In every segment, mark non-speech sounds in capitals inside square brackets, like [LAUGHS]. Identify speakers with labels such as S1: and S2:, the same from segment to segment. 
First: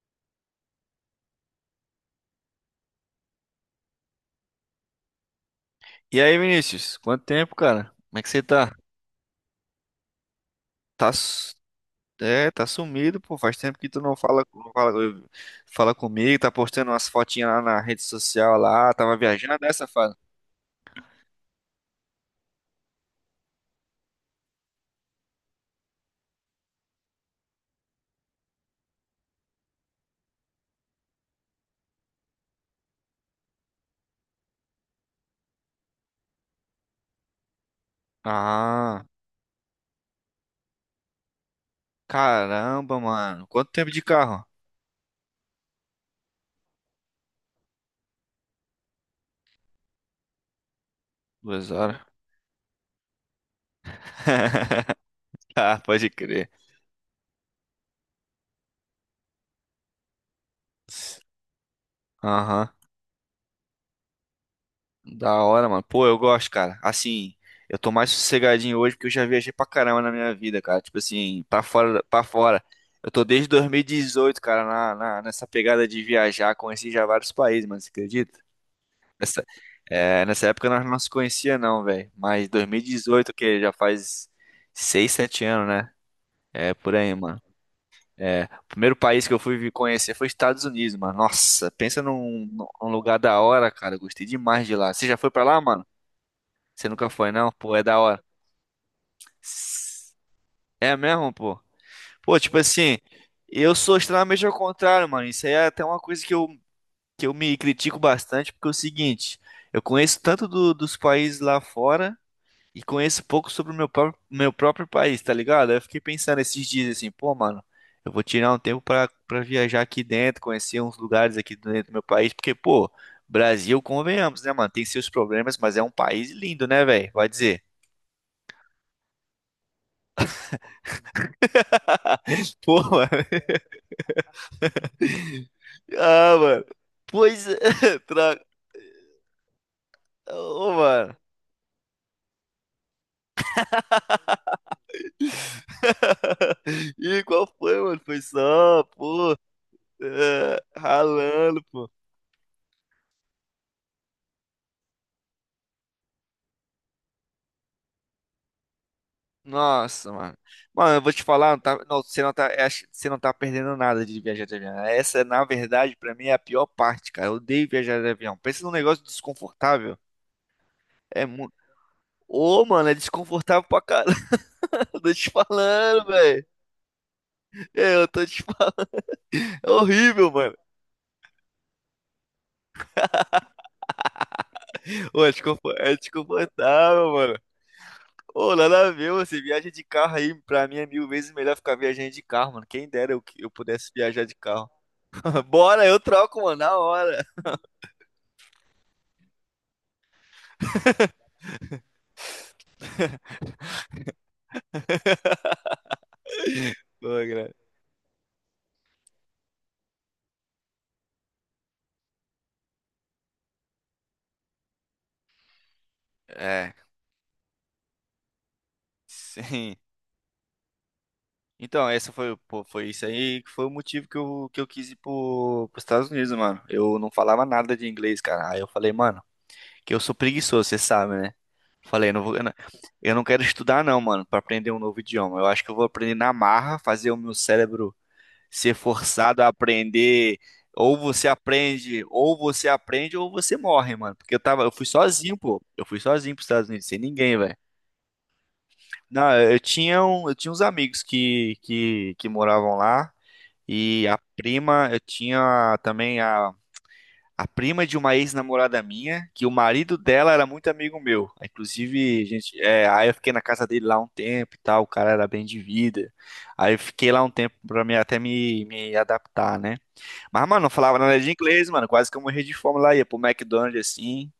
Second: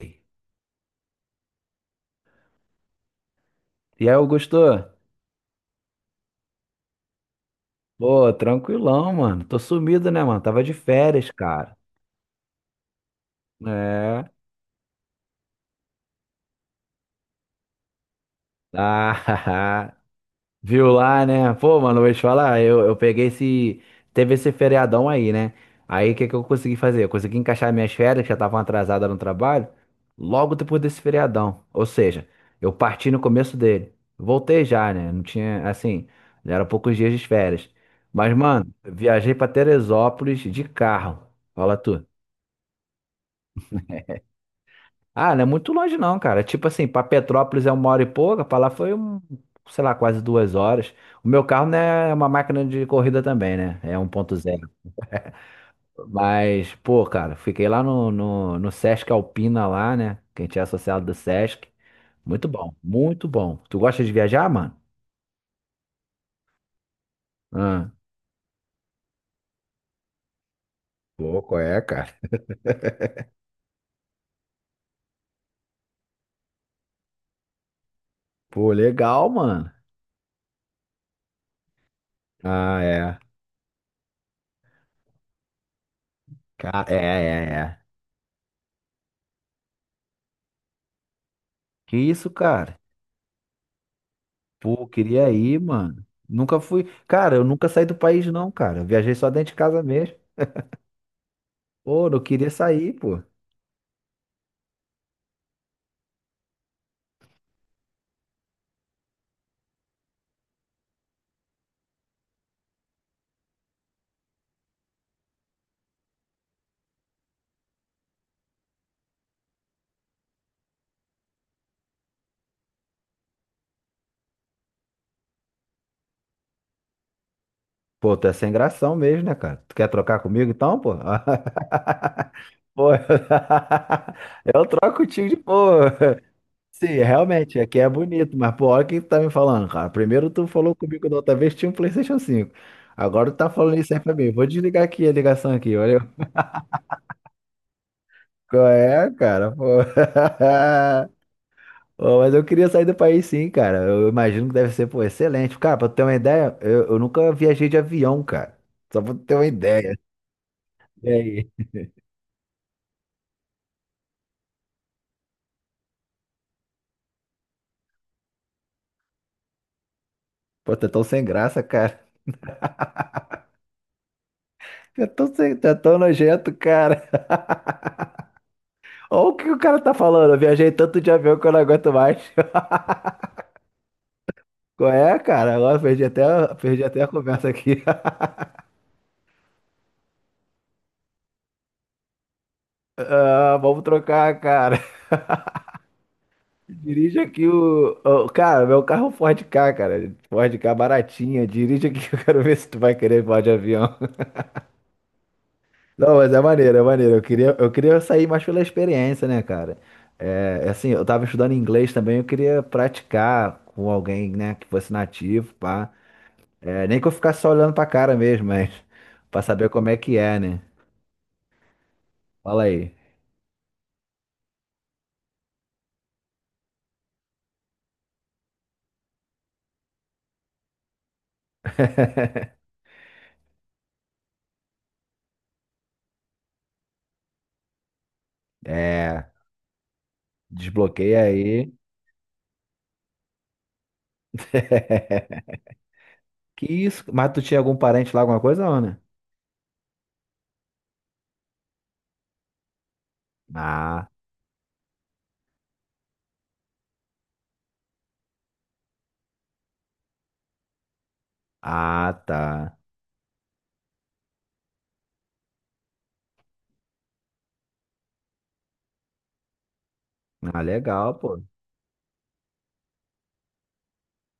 S1: E aí, Augusto?
S2: E aí, Vinícius? Quanto tempo, cara? Como é que
S1: Pô,
S2: você tá?
S1: tranquilão, mano. Tô sumido, né, mano? Tava de
S2: Tá,
S1: férias,
S2: su-
S1: cara.
S2: tá sumido, pô. Faz tempo que tu não
S1: É.
S2: fala, não fala, eh, fala comigo, tá postando umas fotinhas lá na rede social lá, tava viajando dessa
S1: Ah,
S2: fase.
S1: [LAUGHS] viu lá, né? Pô, mano, vou te falar, eu peguei esse. Teve esse feriadão aí, né? Aí o que que eu consegui fazer? Eu consegui encaixar minhas férias, que já estavam atrasadas no trabalho, logo depois desse feriadão. Ou seja, eu parti no começo dele. Voltei já, né? Não tinha, assim, já eram poucos dias de férias. Mas, mano,
S2: Ah,
S1: viajei pra Teresópolis de carro. Fala tu.
S2: caramba, mano. Quanto tempo de carro?
S1: Ah, não é muito longe não, cara. É tipo assim, pra Petrópolis é uma hora e pouca, pra lá foi um, sei lá, quase 2 horas. O meu carro
S2: Duas
S1: não
S2: horas.
S1: é uma máquina de corrida também, né? É 1.0.
S2: [LAUGHS] Ah, pode crer.
S1: Mas, pô, cara, fiquei lá no Sesc Alpina lá, né? Que a gente é associado do Sesc. Muito
S2: Aham.
S1: bom, muito bom. Tu gosta de viajar, mano?
S2: Da hora, mano. Pô, eu gosto, cara. Assim, eu
S1: Ah,
S2: tô mais sossegadinho hoje porque eu já viajei pra caramba na minha vida, cara. Tipo
S1: pô,
S2: assim,
S1: qual
S2: pra
S1: é,
S2: fora,
S1: cara?
S2: pra fora. Eu tô desde 2018, cara, nessa pegada de viajar. Conheci já vários países, mano, você acredita?
S1: Pô, legal,
S2: Nessa,
S1: mano.
S2: nessa época nós não se conhecia, não, velho. Mas
S1: Ah, é.
S2: 2018, que já faz 6 7 anos, né? É,
S1: Cara, é,
S2: por aí, mano.
S1: é, é.
S2: É, o primeiro país que eu fui conhecer foi Estados Unidos, mano. Nossa,
S1: Que
S2: pensa
S1: isso,
S2: num,
S1: cara?
S2: num lugar da hora, cara. Eu gostei demais de
S1: Pô,
S2: lá. Você já
S1: queria
S2: foi pra
S1: ir,
S2: lá, mano?
S1: mano. Nunca fui.
S2: Você nunca foi,
S1: Cara, eu
S2: não?
S1: nunca
S2: Pô, é
S1: saí do
S2: da hora.
S1: país, não, cara. Eu viajei só dentro de casa
S2: S-
S1: mesmo.
S2: É mesmo, pô?
S1: Pô, não
S2: Pô,
S1: queria
S2: tipo
S1: sair,
S2: assim,
S1: pô.
S2: eu sou extremamente ao contrário, mano. Isso aí é até uma coisa que eu me critico bastante, porque é o seguinte, eu conheço tanto dos países lá fora e conheço pouco sobre o meu próprio país, tá ligado? Aí eu fiquei pensando esses dias assim, pô, mano, eu vou tirar um tempo pra viajar aqui dentro, conhecer uns lugares aqui dentro do meu país, porque, pô, Brasil, convenhamos, né, mano? Tem seus problemas, mas é um país lindo, né, velho? Vai dizer.
S1: Pô, tu é sem gração mesmo, né, cara? Tu quer trocar comigo então, pô? [LAUGHS]
S2: [LAUGHS] Pô,
S1: Pô,
S2: mano.
S1: [LAUGHS] eu troco contigo de pô.
S2: Ah, mano.
S1: Sim,
S2: Pois
S1: realmente,
S2: é,
S1: aqui é
S2: [LAUGHS]
S1: bonito,
S2: tra...
S1: mas pô, olha o que tu tá me falando, cara. Primeiro tu
S2: Ô,
S1: falou comigo da
S2: mano.
S1: outra vez que tinha um PlayStation 5. Agora tu tá falando isso aí pra mim. Vou desligar aqui a ligação aqui, olha.
S2: [LAUGHS] Ih, qual foi, mano? Foi
S1: Qual
S2: só,
S1: é,
S2: pô,
S1: cara? Pô.
S2: ralando, pô.
S1: [LAUGHS] Ô, mas eu queria sair do país sim, cara. Eu imagino que deve ser, pô, excelente. Cara, pra tu ter uma ideia, eu nunca viajei de avião, cara. Só pra tu ter uma ideia.
S2: Nossa, mano. Mano, eu
S1: E
S2: vou te
S1: aí?
S2: falar, você não tá perdendo nada de viajar de avião. Essa, na verdade, pra mim é a pior parte, cara. Eu odeio viajar de avião. Pensa num negócio desconfortável.
S1: Pô, tá tão sem
S2: É muito.
S1: graça, cara. [LAUGHS]
S2: Ô, mano, é desconfortável pra caramba. [LAUGHS]
S1: Tá
S2: Tô te
S1: tão, sem, tá tão
S2: falando, velho.
S1: nojento, cara.
S2: É, eu tô te falando.
S1: Olha o que o
S2: É
S1: cara tá
S2: horrível,
S1: falando. Eu
S2: mano.
S1: viajei tanto de avião que eu não aguento mais. [LAUGHS] Qual é,
S2: Ô, é
S1: cara?
S2: desconfo-
S1: Agora eu
S2: é
S1: perdi até a
S2: desconfortável, mano.
S1: conversa aqui. [LAUGHS]
S2: Ô, nada a ver, você viaja de carro aí, pra mim é mil vezes melhor ficar viajando de carro, mano. Quem dera eu
S1: Ah, vamos
S2: pudesse viajar de
S1: trocar,
S2: carro.
S1: cara.
S2: [LAUGHS] Bora, eu troco, mano, na
S1: Dirige
S2: hora.
S1: aqui Cara, meu carro é um Ford Ka, cara. Ford Ka baratinha. Dirige aqui que eu quero ver se tu vai querer voar de avião. Não, mas é maneiro, é
S2: Pô,
S1: maneiro. Eu
S2: cara.
S1: queria, eu queria sair mais pela experiência, né, cara? é assim, eu tava estudando inglês também, eu queria praticar com alguém, né, que fosse nativo, pá.
S2: É,
S1: É, nem que eu ficasse só olhando pra cara mesmo, mas [LAUGHS] pra saber
S2: sim.
S1: como é que é, né?
S2: Então, essa foi, pô,
S1: Fala
S2: foi
S1: aí.
S2: isso aí que foi o motivo que eu quis ir pros Estados Unidos, mano. Eu não falava nada de inglês, cara. Aí eu falei, mano, que eu sou preguiçoso, você sabe, né? Falei, não vou, eu não quero estudar não, mano, pra aprender um novo idioma. Eu acho que eu vou aprender na marra, fazer o meu cérebro ser
S1: É,
S2: forçado a aprender. Ou
S1: desbloqueia
S2: você
S1: aí.
S2: aprende, ou você aprende, ou você morre, mano. Porque eu fui sozinho,
S1: [LAUGHS]
S2: pô. Eu fui sozinho pros
S1: Que
S2: Estados Unidos, sem
S1: isso? Mas
S2: ninguém,
S1: tu
S2: velho.
S1: tinha algum parente lá, alguma coisa, ou não?
S2: Não, eu tinha uns amigos que moravam lá. E
S1: Ah,
S2: a prima, eu tinha também a prima de uma ex-namorada minha, que o marido dela era muito amigo meu.
S1: ah,
S2: Inclusive, gente,
S1: tá.
S2: aí eu fiquei na casa dele lá um tempo e tal. O cara era bem de vida. Aí eu fiquei lá um tempo até me adaptar, né? Mas,
S1: Ah,
S2: mano, não falava
S1: legal,
S2: nada de
S1: pô.
S2: inglês, mano. Quase que eu morri de fome lá. Ia pro McDonald's assim.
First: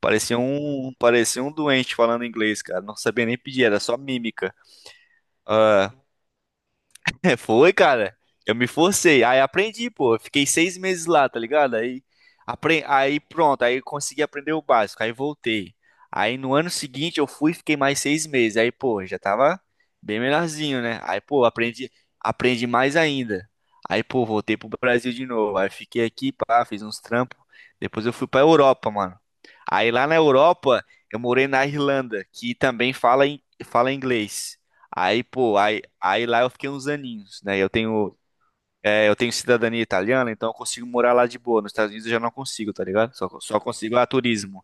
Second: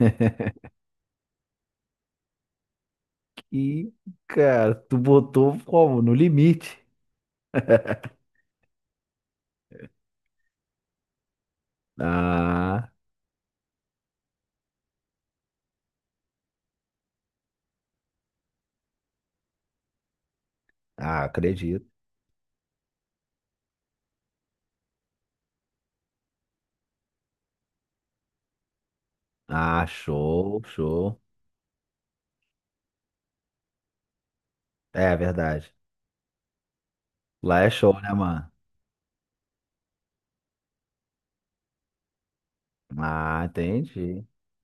S2: Parecia um, parecia um doente falando inglês, cara. Não sabia nem pedir, era
S1: Que,
S2: só mímica.
S1: cara, tu botou
S2: Ah,
S1: como? No limite.
S2: [LAUGHS] Foi,
S1: [LAUGHS]
S2: cara. Eu me forcei. Aí aprendi, pô. Eu fiquei 6 meses lá, tá ligado? Aí,
S1: Ah.
S2: aí pronto. Aí eu consegui aprender o básico. Aí voltei. Aí no ano seguinte eu fui e fiquei mais 6 meses. Aí, pô, já tava bem melhorzinho, né? Aí,
S1: Ah,
S2: pô,
S1: acredito.
S2: aprendi mais ainda. Aí, pô, voltei pro Brasil de novo. Aí fiquei aqui, pá, fiz uns trampos. Depois eu fui pra Europa, mano.
S1: Ah,
S2: Aí lá na
S1: show,
S2: Europa eu
S1: show.
S2: morei na Irlanda, que também fala inglês.
S1: É
S2: Aí, pô,
S1: verdade.
S2: aí lá eu fiquei uns aninhos, né?
S1: Lá
S2: Eu
S1: é show, né,
S2: tenho,
S1: mano?
S2: é, eu tenho cidadania italiana, então eu consigo morar lá de boa. Nos Estados Unidos eu já não consigo, tá ligado? Só,
S1: Ah,
S2: só consigo a
S1: entendi.
S2: turismo.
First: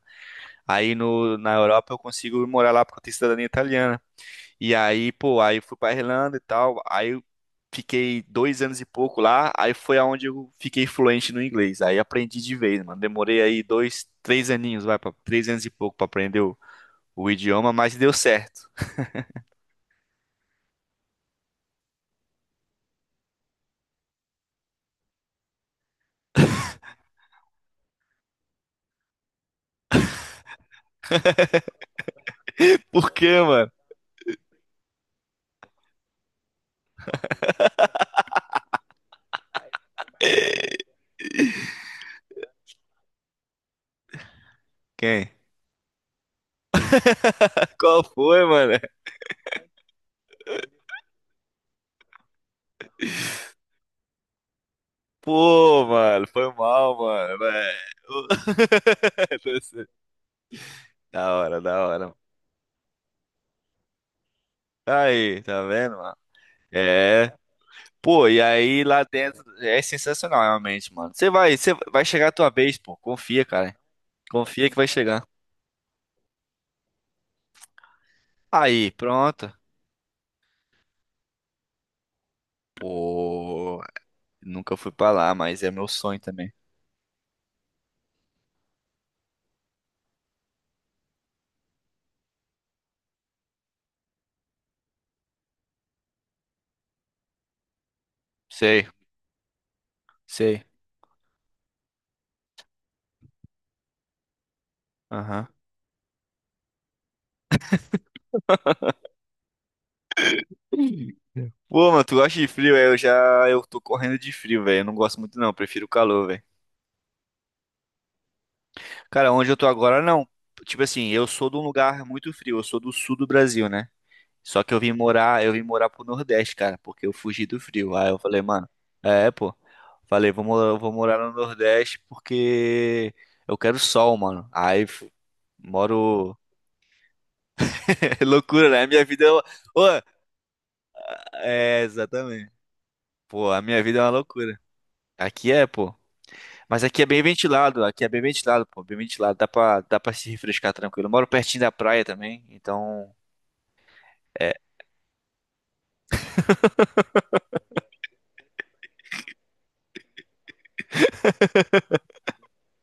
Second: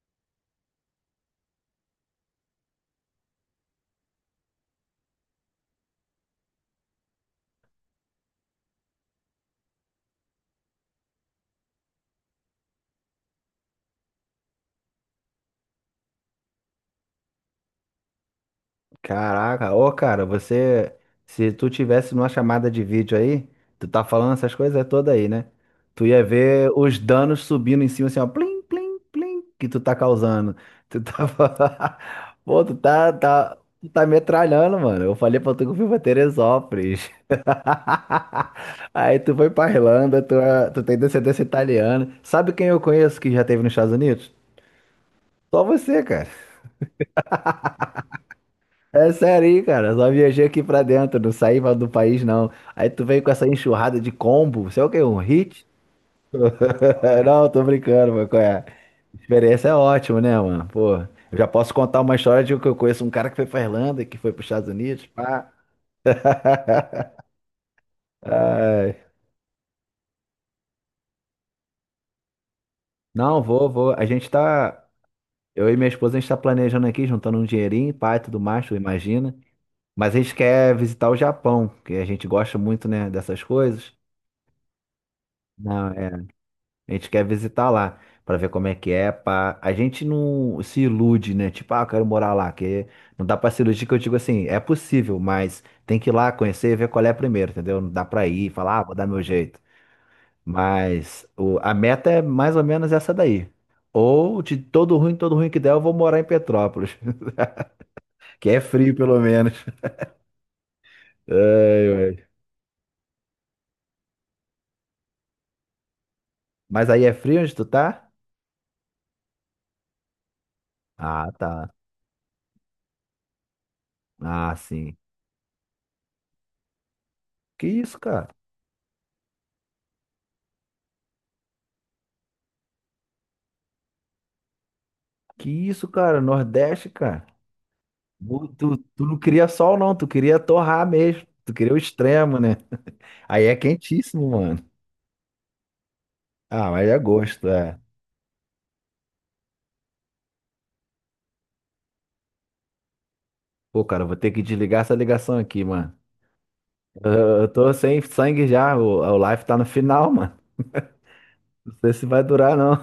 S2: Aí no, na Europa eu consigo morar lá porque eu tenho cidadania italiana. E aí, pô, aí eu fui pra Irlanda e tal. Aí eu fiquei 2 anos e pouco lá. Aí foi aonde eu fiquei fluente no inglês. Aí aprendi de vez, mano. Demorei aí dois, três aninhos, vai, 3 anos e pouco pra aprender o idioma, mas deu certo.
S1: Caraca, ô, cara, você. Se tu tivesse numa chamada de vídeo aí, tu tá falando essas coisas todas aí, né? Tu ia ver os danos subindo em cima, assim, ó, plim, plim, plim, que tu tá causando. Tu tava. [LAUGHS] Pô, tu
S2: [LAUGHS]
S1: tá,
S2: Por quê,
S1: tá,
S2: mano?
S1: tu tá metralhando, mano. Eu falei pra tu que eu fui pra Teresópolis. [LAUGHS] Aí tu foi pra Irlanda, tu tem descendência italiana. Sabe quem eu conheço que já teve nos Estados Unidos?
S2: Quem?
S1: Só você, cara.
S2: Qual foi, mano?
S1: É sério aí, cara. Só viajei aqui pra dentro, não saí do país, não. Aí tu veio com essa enxurrada de combo. Você é o quê? Um hit?
S2: Pô, mano, foi mal,
S1: [LAUGHS]
S2: mano,
S1: Não, tô
S2: velho.
S1: brincando, mano. Qual é? Experiência é
S2: [LAUGHS]
S1: ótima, né, mano? Pô,
S2: Da
S1: eu já
S2: hora,
S1: posso
S2: da
S1: contar uma
S2: hora.
S1: história de que eu conheço um cara que foi pra Irlanda, que foi pros Estados Unidos.
S2: Aí,
S1: Pá.
S2: tá vendo, mano?
S1: [LAUGHS]
S2: É. Pô, e aí lá
S1: Ai.
S2: dentro é sensacional, realmente, mano. Você vai chegar a tua vez, pô.
S1: Não,
S2: Confia,
S1: vou,
S2: cara.
S1: vou. A gente
S2: Confia que
S1: tá.
S2: vai chegar.
S1: Eu e minha esposa, a gente está planejando aqui, juntando um dinheirinho, pai, tudo mais, tu
S2: Aí,
S1: imagina.
S2: pronto.
S1: Mas a gente quer visitar o Japão, que a gente gosta muito, né, dessas
S2: Pô,
S1: coisas.
S2: nunca fui pra lá, mas é meu
S1: Não, é,
S2: sonho também.
S1: a gente quer visitar lá, para ver como é que é, pá. A gente não se ilude, né? Tipo, ah, eu quero morar lá, que não dá para se iludir, que eu digo assim, é possível, mas tem que ir lá conhecer e ver qual é primeiro, entendeu? Não dá para ir e falar, ah,
S2: Sei,
S1: vou dar meu jeito.
S2: sei.
S1: Mas a meta é mais ou menos essa daí. Ou de todo ruim
S2: Aham.
S1: que der, eu vou morar em Petrópolis. Que é frio, pelo menos. [LAUGHS] Ai,
S2: Pô, mano, tu
S1: ai.
S2: gosta de frio, é? Eu tô correndo de frio, velho. Eu não gosto muito, não. Eu prefiro o calor, velho.
S1: Mas aí é frio onde tu tá?
S2: Cara, onde eu tô agora, não. Tipo assim, eu
S1: Ah,
S2: sou de um
S1: tá.
S2: lugar muito frio, eu sou do sul do Brasil, né?
S1: Ah,
S2: Só que eu vim
S1: sim.
S2: morar, eu vim morar pro Nordeste, cara, porque eu fugi do
S1: Que
S2: frio.
S1: isso,
S2: Aí eu
S1: cara?
S2: falei, mano, pô. Falei, vou morar no Nordeste porque eu quero sol, mano. Aí
S1: Que isso, cara?
S2: moro.
S1: Nordeste, cara.
S2: [LAUGHS] É
S1: Tu,
S2: loucura,
S1: tu,
S2: né? A minha
S1: tu não
S2: vida é. Uma-
S1: queria sol,
S2: Ô,
S1: não. Tu queria torrar mesmo. Tu queria o
S2: é,
S1: extremo,
S2: exatamente.
S1: né? Aí
S2: Pô,
S1: é
S2: a minha vida é uma
S1: quentíssimo, mano.
S2: loucura. Aqui é, pô.
S1: Ah,
S2: Mas
S1: mas é
S2: aqui é bem
S1: gosto, é.
S2: ventilado, aqui é bem ventilado, pô, bem ventilado. Dá pra se refrescar tranquilo. Eu moro pertinho da praia também, então.
S1: Pô, cara, eu vou ter que desligar essa ligação aqui, mano. Eu tô sem sangue já. O live tá no final, mano. Não sei se vai durar, não.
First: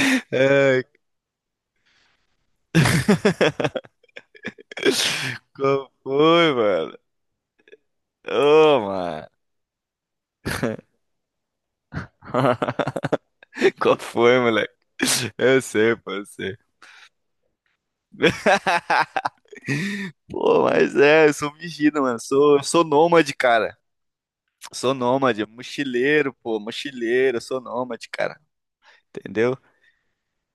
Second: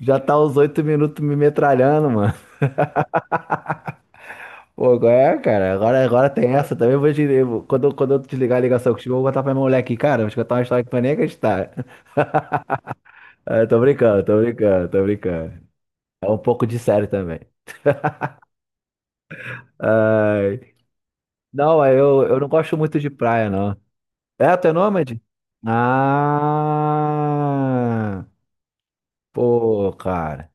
S1: Já tá os oito
S2: Ai,
S1: minutos me metralhando, mano. Pô, agora é, cara,
S2: qual
S1: agora tem
S2: foi,
S1: essa também.
S2: mano?
S1: Eu Vou te, eu- quando, eu- quando eu desligar a
S2: Ô,
S1: ligação contigo, eu vou
S2: mano.
S1: contar pra minha mulher aqui, cara. Vou te contar uma história que tu vai nem acreditar. [LAUGHS]
S2: [LAUGHS]
S1: Ah, tô
S2: Qual
S1: brincando, tô
S2: foi, moleque?
S1: brincando, tô
S2: Eu
S1: brincando.
S2: sei, pô, eu
S1: É um
S2: sei.
S1: pouco de sério também.
S2: [LAUGHS] Pô,
S1: Ai,
S2: mas eu sou
S1: não,
S2: vigido, mano.
S1: eu não
S2: Sou,
S1: gosto
S2: sou
S1: muito de
S2: nômade,
S1: praia, não.
S2: cara.
S1: É, tu é
S2: Sou
S1: nômade?
S2: nômade, mochileiro, pô, mochileiro, sou nômade,
S1: Ah,
S2: cara. Entendeu?
S1: pô, cara.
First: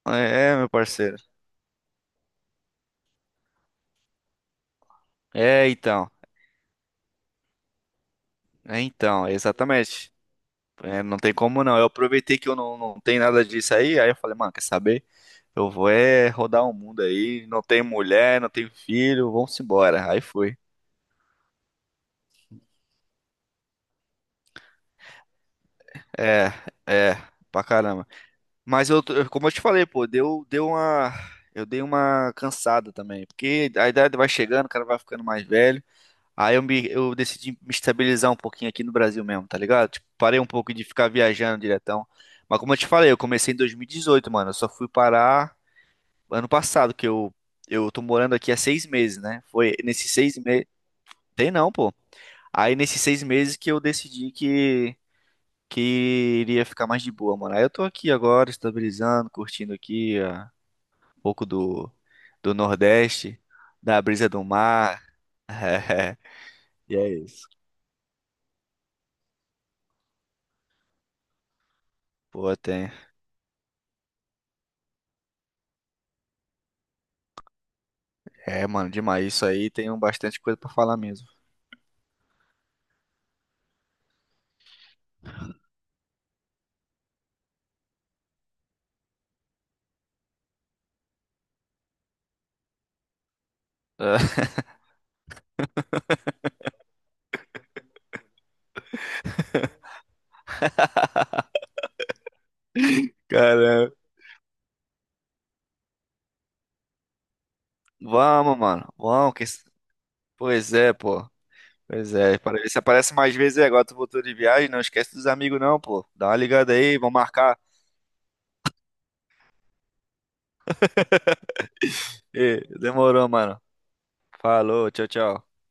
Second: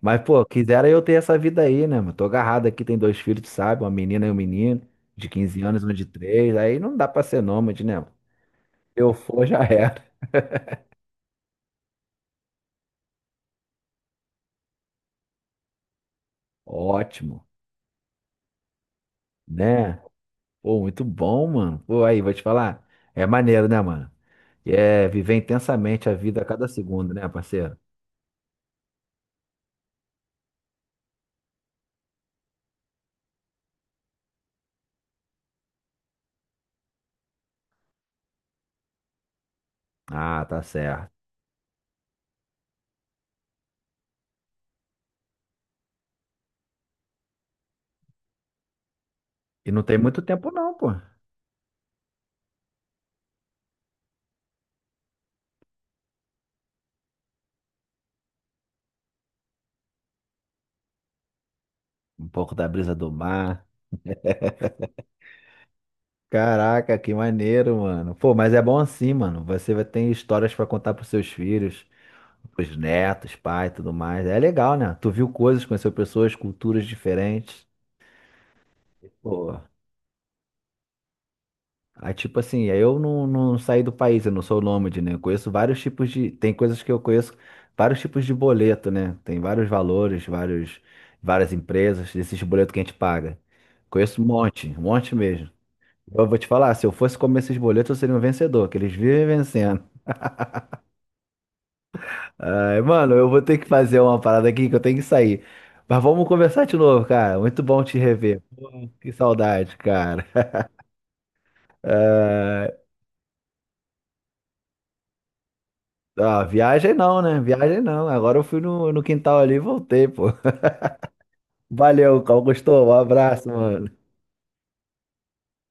S1: Mas, pô,
S2: É, é, meu
S1: quisera eu ter
S2: parceiro.
S1: essa vida aí, né, mano? Tô agarrado aqui, tem dois filhos, tu sabe? Uma menina e um menino, de quinze
S2: É,
S1: anos, um de
S2: então.
S1: 3. Aí não dá pra ser nômade, né? mano?
S2: É,
S1: Se eu
S2: então,
S1: for, já [LAUGHS] era.
S2: exatamente. É, não tem como não. Eu aproveitei que eu não tenho nada disso aí, aí eu falei, mano, quer saber? Eu vou é rodar o mundo aí,
S1: Ótimo,
S2: não tenho mulher, não tenho filho, vamos
S1: né?
S2: embora. Aí foi.
S1: Pô, muito bom, mano. Pô, aí, vou te falar. É maneiro, né, mano? E é viver intensamente a vida a
S2: É,
S1: cada segundo,
S2: é,
S1: né,
S2: pra
S1: parceiro?
S2: caramba. Mas como eu te falei, pô, eu dei uma cansada também, porque a idade vai chegando, o cara vai ficando mais velho. Aí eu decidi me estabilizar um pouquinho aqui no Brasil mesmo, tá ligado? Tipo, parei
S1: Ah,
S2: um
S1: tá
S2: pouco de ficar
S1: certo.
S2: viajando diretão. Mas como eu te falei, eu comecei em 2018, mano. Eu só fui parar ano passado, que eu tô morando aqui há 6 meses, né?
S1: E
S2: Foi
S1: não tem
S2: nesses
S1: muito
S2: seis
S1: tempo,
S2: meses.
S1: não, pô.
S2: Tem não, pô. Aí nesses 6 meses que eu decidi que iria ficar mais de boa, mano. Aí eu tô aqui agora, estabilizando, curtindo aqui ó, um pouco do,
S1: Um pouco
S2: do
S1: da brisa do
S2: Nordeste,
S1: mar.
S2: da brisa do mar. [LAUGHS] E
S1: Caraca,
S2: é
S1: que
S2: isso.
S1: maneiro, mano. Pô, mas é bom assim, mano. Você vai ter histórias pra contar pros seus filhos,
S2: Pô,
S1: pros
S2: tem.
S1: netos, pai e tudo mais. É legal, né? Tu viu coisas, conheceu pessoas, culturas diferentes.
S2: É, mano, demais. Isso
S1: Pô.
S2: aí tem um bastante coisa pra falar mesmo.
S1: Aí, tipo assim, eu não saí do país, eu não sou nômade, né? Eu conheço vários tipos de. Tem coisas que eu conheço, vários tipos de boleto, né? Tem vários valores, várias empresas, desses boletos que a gente paga. Conheço
S2: [LAUGHS]
S1: um monte mesmo. Eu vou te falar, se eu fosse comer esses boletos, eu seria um vencedor, que eles vivem vencendo. Ai, mano, eu vou ter que
S2: Caramba.
S1: fazer uma parada aqui que eu tenho que sair. Mas vamos conversar de novo, cara. Muito bom te rever.
S2: Vamos, mano.
S1: Que
S2: Vamos. Que
S1: saudade, cara.
S2: Pois é, pô. Pois é. Para ver se aparece mais vezes aí. Agora tu voltou de viagem. Não esquece dos amigos, não, pô. Dá uma
S1: Ah,
S2: ligada
S1: viagem
S2: aí. Vamos
S1: não, né?
S2: marcar.
S1: Viagem não. Agora eu fui no quintal ali e voltei, pô. Valeu,
S2: Ê,
S1: Augusto. Um
S2: demorou,
S1: abraço,
S2: mano.
S1: mano.
S2: Falou, tchau, tchau.